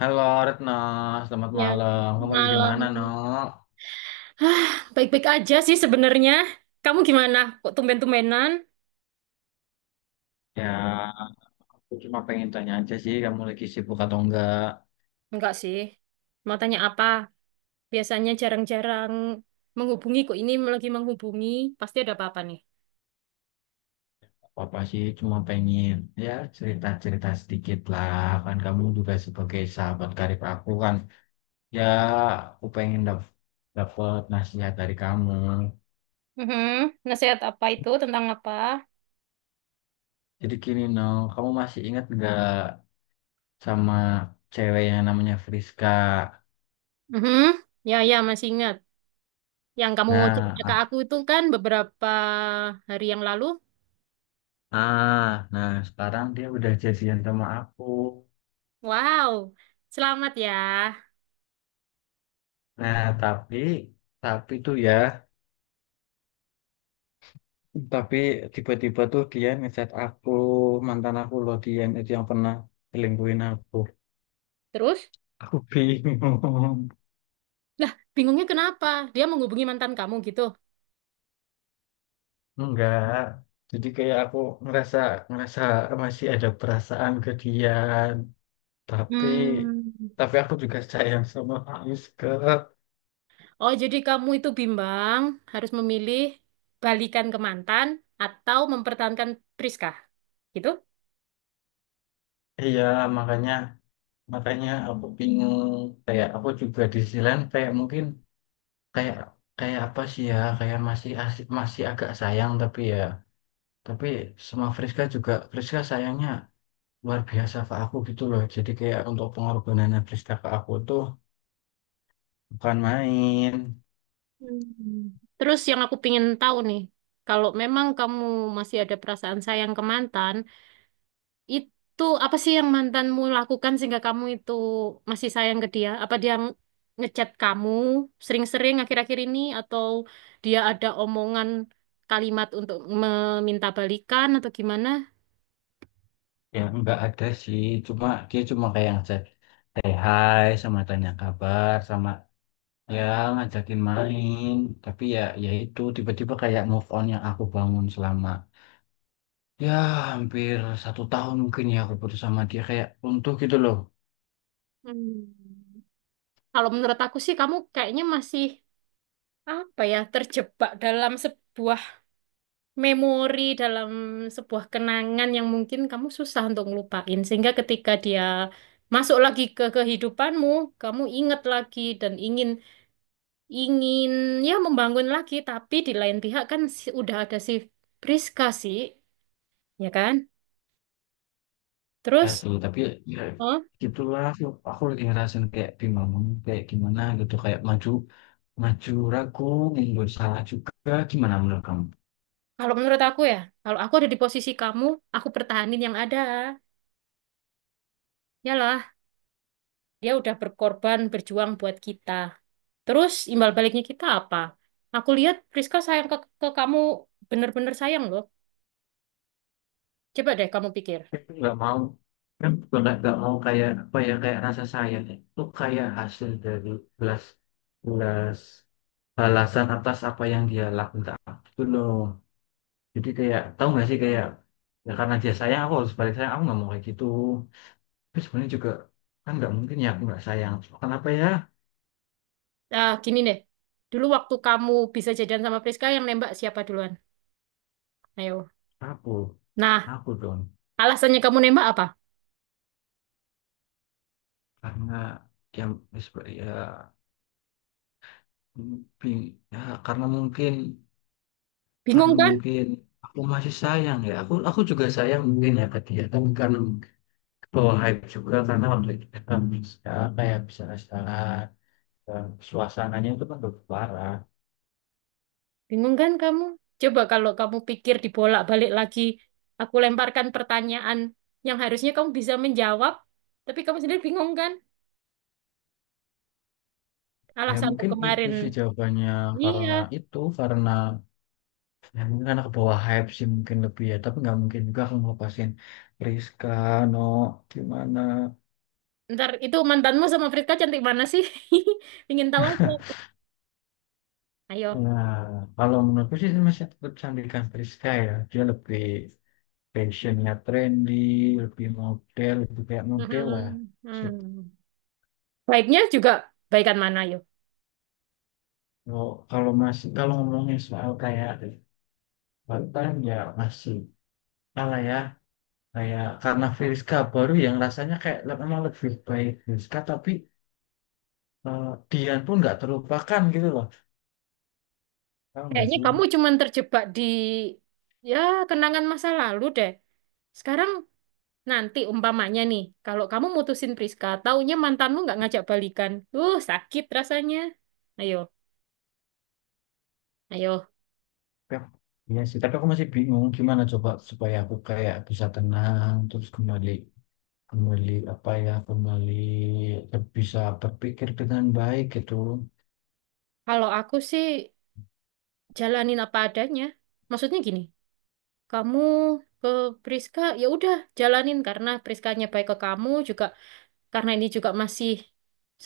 Halo Retno, selamat Ya, malam. Kamu lagi di malam. mana, No? Hah, baik-baik aja sih sebenarnya. Kamu gimana? Kok tumben-tumbenan? Ya, aku cuma pengen tanya aja sih, kamu lagi sibuk atau enggak? Enggak sih. Mau tanya apa? Biasanya jarang-jarang menghubungi. Kok ini lagi menghubungi? Pasti ada apa-apa nih. Apa sih, cuma pengen ya cerita-cerita sedikit lah. Kan kamu juga sebagai sahabat karib aku kan. Ya, aku pengen dapet nasihat dari kamu. Mhm. Nasihat apa itu? Tentang apa? Jadi gini, No, kamu masih ingat enggak sama cewek yang namanya Friska? Mhm. Ya, ya, masih ingat. Yang kamu Nah, cerita ke aku itu kan beberapa hari yang lalu. ah, nah, sekarang dia udah jadian sama aku. Wow, selamat ya. Nah, tapi tuh ya, tapi tiba-tiba tuh dia ngechat aku. Mantan aku loh, dia itu yang pernah selingkuhin aku. Terus? Aku bingung. Lah, bingungnya kenapa? Dia menghubungi mantan kamu gitu. Enggak. Jadi kayak aku ngerasa ngerasa masih ada perasaan ke dia, tapi Hmm. tapi aku juga sayang sama Faiz ke Oh, jadi kamu itu bimbang harus memilih balikan ke mantan atau mempertahankan Priska, gitu? Iya, makanya makanya aku bingung. Kayak aku juga di sisi lain kayak mungkin kayak kayak apa sih ya, kayak masih asik, masih agak sayang, tapi sama Friska juga, Friska sayangnya luar biasa ke aku gitu loh. Jadi kayak untuk pengorbanannya Friska ke aku tuh bukan main. Hmm. Terus yang aku pingin tahu nih, kalau memang kamu masih ada perasaan sayang ke mantan, itu apa sih yang mantanmu lakukan sehingga kamu itu masih sayang ke dia? Apa dia ngechat kamu sering-sering akhir-akhir ini atau dia ada omongan kalimat untuk meminta balikan atau gimana? Ya nggak ada sih, cuma dia kayak ngajak hey, hai, sama tanya kabar, sama, ya, ngajakin main. Tapi, ya, itu tiba-tiba kayak move on yang aku bangun selama, ya, hampir satu tahun mungkin, ya, aku putus sama dia kayak runtuh gitu loh. Hmm. Kalau menurut aku sih kamu kayaknya masih apa ya terjebak dalam sebuah memori, dalam sebuah kenangan yang mungkin kamu susah untuk ngelupain. Sehingga ketika dia masuk lagi ke kehidupanmu, kamu ingat lagi dan ingin ingin ya membangun lagi. Tapi di lain pihak kan udah ada si Priska sih, ya kan? Ya Terus, sih, tapi ya oh, gitulah aku, lagi ngerasain kayak bingung kayak gimana gitu, kayak maju, maju ragu, nggak salah juga, gimana menurut kamu? kalau menurut aku ya, kalau aku ada di posisi kamu, aku pertahanin yang ada. Yalah, dia udah berkorban, berjuang buat kita. Terus imbal baliknya kita apa? Aku lihat Priska sayang ke kamu, bener-bener sayang loh. Coba deh kamu pikir. Aku nggak mau, kan, nggak mau kayak apa ya, kayak rasa sayang itu kayak hasil dari belas belas balasan atas apa yang dia lakukan, itu loh. Jadi kayak, tahu nggak sih, kayak, ya karena dia sayang, aku harus balik sayang, aku nggak mau kayak gitu. Tapi sebenarnya juga kan nggak mungkin ya aku nggak sayang. Kenapa ya? Ah, gini deh, dulu waktu kamu bisa jadian sama Priska yang nembak siapa duluan? Ayo. aku Nah, aku dong. alasannya kamu nembak apa? Karena yang disp- ya, bing- ya, karena mungkin karena Bingung kan? mungkin aku masih sayang ya aku juga sayang mungkin ya ke dia. Tapi karena bawa hype juga, karena waktu itu kita bisa suasananya itu kan lebih parah. Bingung kan kamu? Coba kalau kamu pikir dibolak-balik lagi, aku lemparkan pertanyaan yang harusnya kamu bisa menjawab, tapi kamu sendiri bingung kan? Ya Alasanmu mungkin itu kemarin. sih jawabannya. Karena Iya, itu, karena ya mungkin karena ke bawah hype sih mungkin lebih, ya. Tapi nggak mungkin juga aku ngelepasin Rizka, No. Gimana ntar itu mantanmu sama Friska cantik mana sih? Ingin tahu aja. Ayo. Nah, kalau menurutku sih masih tetap Sandika Friska, ya. Dia lebih fashionnya trendy, lebih model, lebih kayak model lah. Mhm. Gitu. Hmm. Baiknya juga baikan mana, ayo. Kalau ngomongin soal kayak Banten ya masih kalah, ya. Kayak karena Friska baru yang rasanya kayak memang lebih baik Friska, tapi eh, Dian pun nggak terlupakan gitu loh. Tahu nggak Kayaknya sih? kamu cuman terjebak di ya kenangan masa lalu deh. Sekarang nanti umpamanya nih, kalau kamu mutusin Priska, taunya mantanmu nggak ngajak balikan. Sakit rasanya. Ayo, ayo. Ya, iya sih, tapi aku masih bingung gimana coba supaya aku kayak bisa tenang terus kembali kembali apa ya kembali ber- bisa berpikir dengan baik gitu. Kalau aku sih jalanin apa adanya. Maksudnya gini, kamu ke Priska ya udah jalanin karena Priskanya baik ke kamu juga karena ini juga masih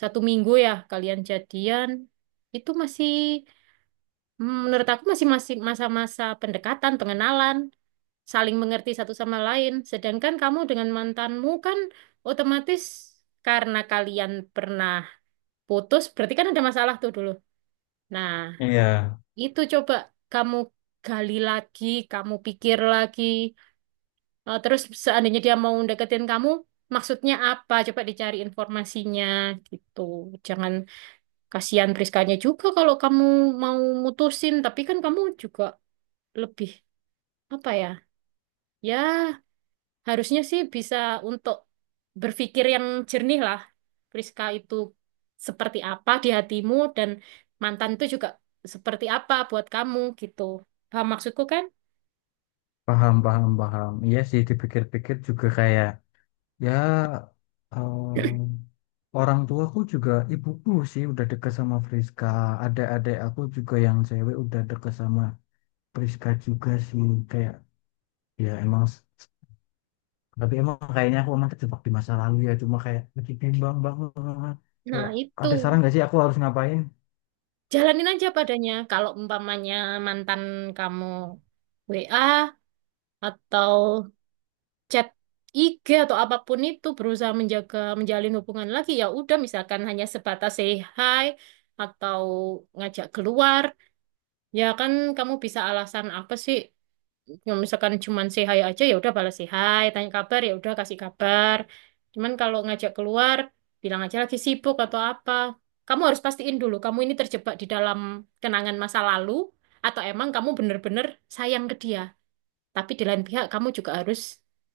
satu minggu ya kalian jadian, itu masih menurut aku masih masih masa-masa pendekatan, pengenalan, saling mengerti satu sama lain. Sedangkan kamu dengan mantanmu kan otomatis karena kalian pernah putus, berarti kan ada masalah tuh dulu. Nah, Iya, itu coba kamu gali lagi, kamu pikir lagi. Eh, terus seandainya dia mau deketin kamu, maksudnya apa? Coba dicari informasinya gitu. Jangan Kasihan Priskanya juga kalau kamu mau mutusin, tapi kan kamu juga lebih apa ya? Ya, harusnya sih bisa untuk berpikir yang jernih lah. Priska itu seperti apa di hatimu dan mantan itu juga seperti apa buat kamu gitu. Paham maksudku kan? paham, paham, paham. Iya sih, dipikir-pikir juga kayak, ya, em, orang tuaku juga, ibuku sih udah deket sama Friska. Adik-adik aku juga yang cewek udah deket sama Friska juga sih. Kayak, ya emang, tapi emang kayaknya aku emang terjebak di masa lalu, ya. Cuma kayak, lagi bimbang banget. Nah, Kayak, itu. ada saran gak sih aku harus ngapain? Jalanin aja padanya. Kalau umpamanya mantan kamu WA atau chat IG atau apapun itu berusaha menjaga menjalin hubungan lagi ya udah misalkan hanya sebatas say hi atau ngajak keluar ya kan kamu bisa alasan apa sih ya, misalkan cuman say hi aja ya udah balas say hi tanya kabar ya udah kasih kabar cuman kalau ngajak keluar bilang aja lagi sibuk atau apa kamu harus pastiin dulu kamu ini terjebak di dalam kenangan masa lalu atau emang kamu bener-bener sayang ke dia tapi di lain pihak kamu juga harus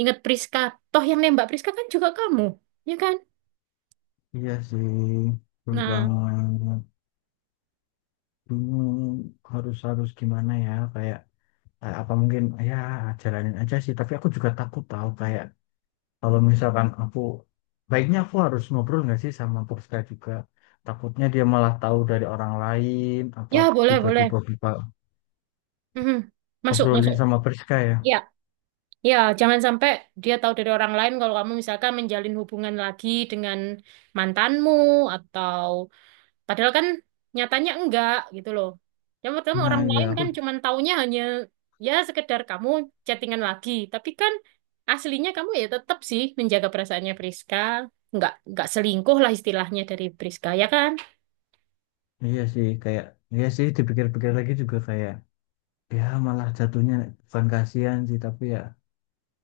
ingat Priska. Toh yang nembak Priska kan juga kamu, ya kan? Iya sih, Nah, berbangun bingung harus harus gimana ya, kayak, apa mungkin, ya jalanin aja sih. Tapi aku juga takut, tahu, kayak kalau misalkan aku, baiknya aku harus ngobrol nggak sih sama Puspa juga. Takutnya dia malah tahu dari orang lain, apa ya boleh, boleh. tiba-tiba buka Mhm. Masuk, obrolin masuk. sama Priska, ya. Ya, ya, jangan sampai dia tahu dari orang lain kalau kamu misalkan menjalin hubungan lagi dengan mantanmu atau Padahal kan nyatanya enggak gitu loh. Yang pertama Nah, orang ya lain aku kan cuman taunya hanya ya sekedar kamu chattingan lagi. Tapi kan aslinya kamu ya tetap sih menjaga perasaannya Priska. Enggak selingkuh lah istilahnya dari Priska ya kan? iya sih, kayak iya sih, dipikir-pikir lagi juga kayak, ya malah jatuhnya bukan kasihan sih, tapi ya.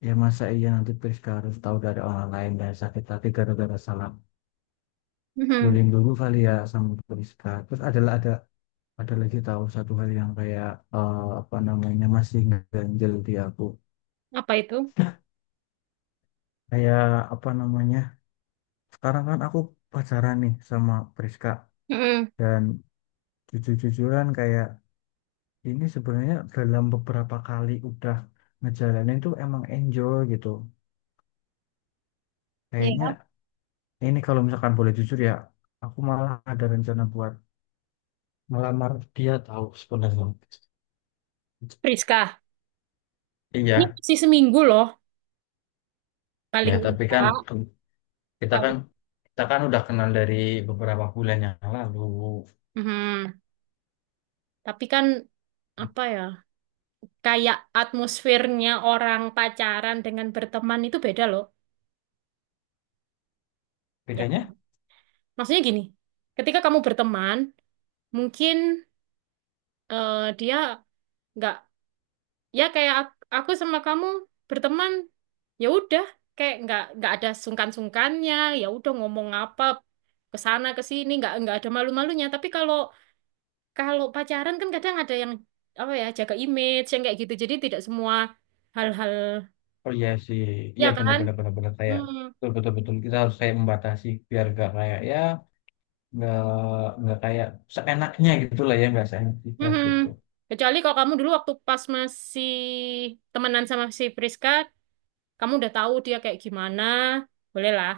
Ya masa iya nanti Priska harus tahu dari orang lain dan sakit hati gara-gara salah Mhm. bullying dulu kali ya sama Priska. Terus ada lagi, tahu, satu hal yang kayak, apa namanya, masih ganjel di aku. Apa itu? Kayak apa namanya? Sekarang kan aku pacaran nih sama Priska, Mhm. dan jujur-jujuran kayak ini sebenarnya dalam beberapa kali udah ngejalanin tuh emang enjoy gitu. Kayaknya Iya. ini kalau misalkan boleh jujur ya, aku malah ada rencana buat melamar dia, tahu, sebenarnya. Priska. Iya, Ini masih seminggu loh. ya Paling tapi kan enggak. kita kan Paling. kita kan udah kenal dari beberapa bulan yang lalu. Mhm. Tapi kan apa ya? Kayak atmosfernya orang pacaran dengan berteman itu beda loh. Ya Bedanya, Maksudnya gini, ketika kamu berteman, mungkin dia nggak, ya kayak aku sama kamu berteman, ya udah, kayak nggak ada sungkan-sungkannya, ya udah ngomong apa ke sana ke sini, nggak ada malu-malunya. Tapi kalau kalau pacaran kan kadang ada yang apa ya jaga image yang kayak gitu, jadi tidak semua hal-hal, oh iya sih, ya iya kan? benar-benar kayak, Hmm, betul-betul betul kita harus kayak membatasi, biar gak kayak, ya, nggak nggak kayak seenaknya gitu lah, ya nggak seenak kita hmm. gitu. Kecuali kalau kamu dulu waktu pas masih temenan sama si Priska, kamu udah tahu dia kayak gimana, bolehlah.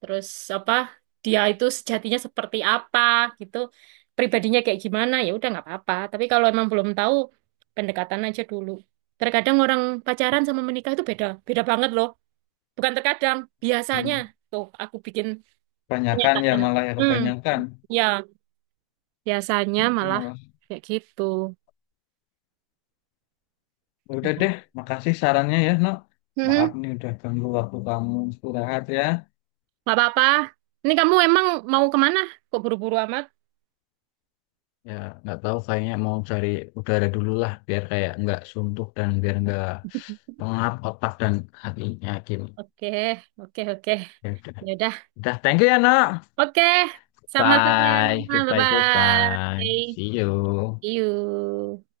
Terus apa, dia itu sejatinya seperti apa gitu, pribadinya kayak gimana, ya udah nggak apa-apa. Tapi kalau emang belum tahu, pendekatan aja dulu. Terkadang orang pacaran sama menikah itu beda, beda banget loh. Bukan terkadang, biasanya. Hmm. Tuh, aku bikin Kebanyakan ya pernyataan. malah, ya Hmm, kebanyakan ya, biasanya itu malah malah. kayak gitu. Ya udah deh, makasih sarannya ya, Nok. Maaf Hmm, nih udah ganggu waktu kamu istirahat, ya. nggak apa-apa. Ini kamu emang mau kemana? Kok buru-buru amat? Ya, nggak tahu kayaknya mau cari udara dulu lah biar kayak nggak suntuk dan biar nggak pengap otak dan hatinya gini. Oke, oke, oke. Ya udah. Ya udah. Udah, thank you ya, Nok. Oke, sama-sama. Bye. Goodbye, Bye-bye. goodbye. See See you. you.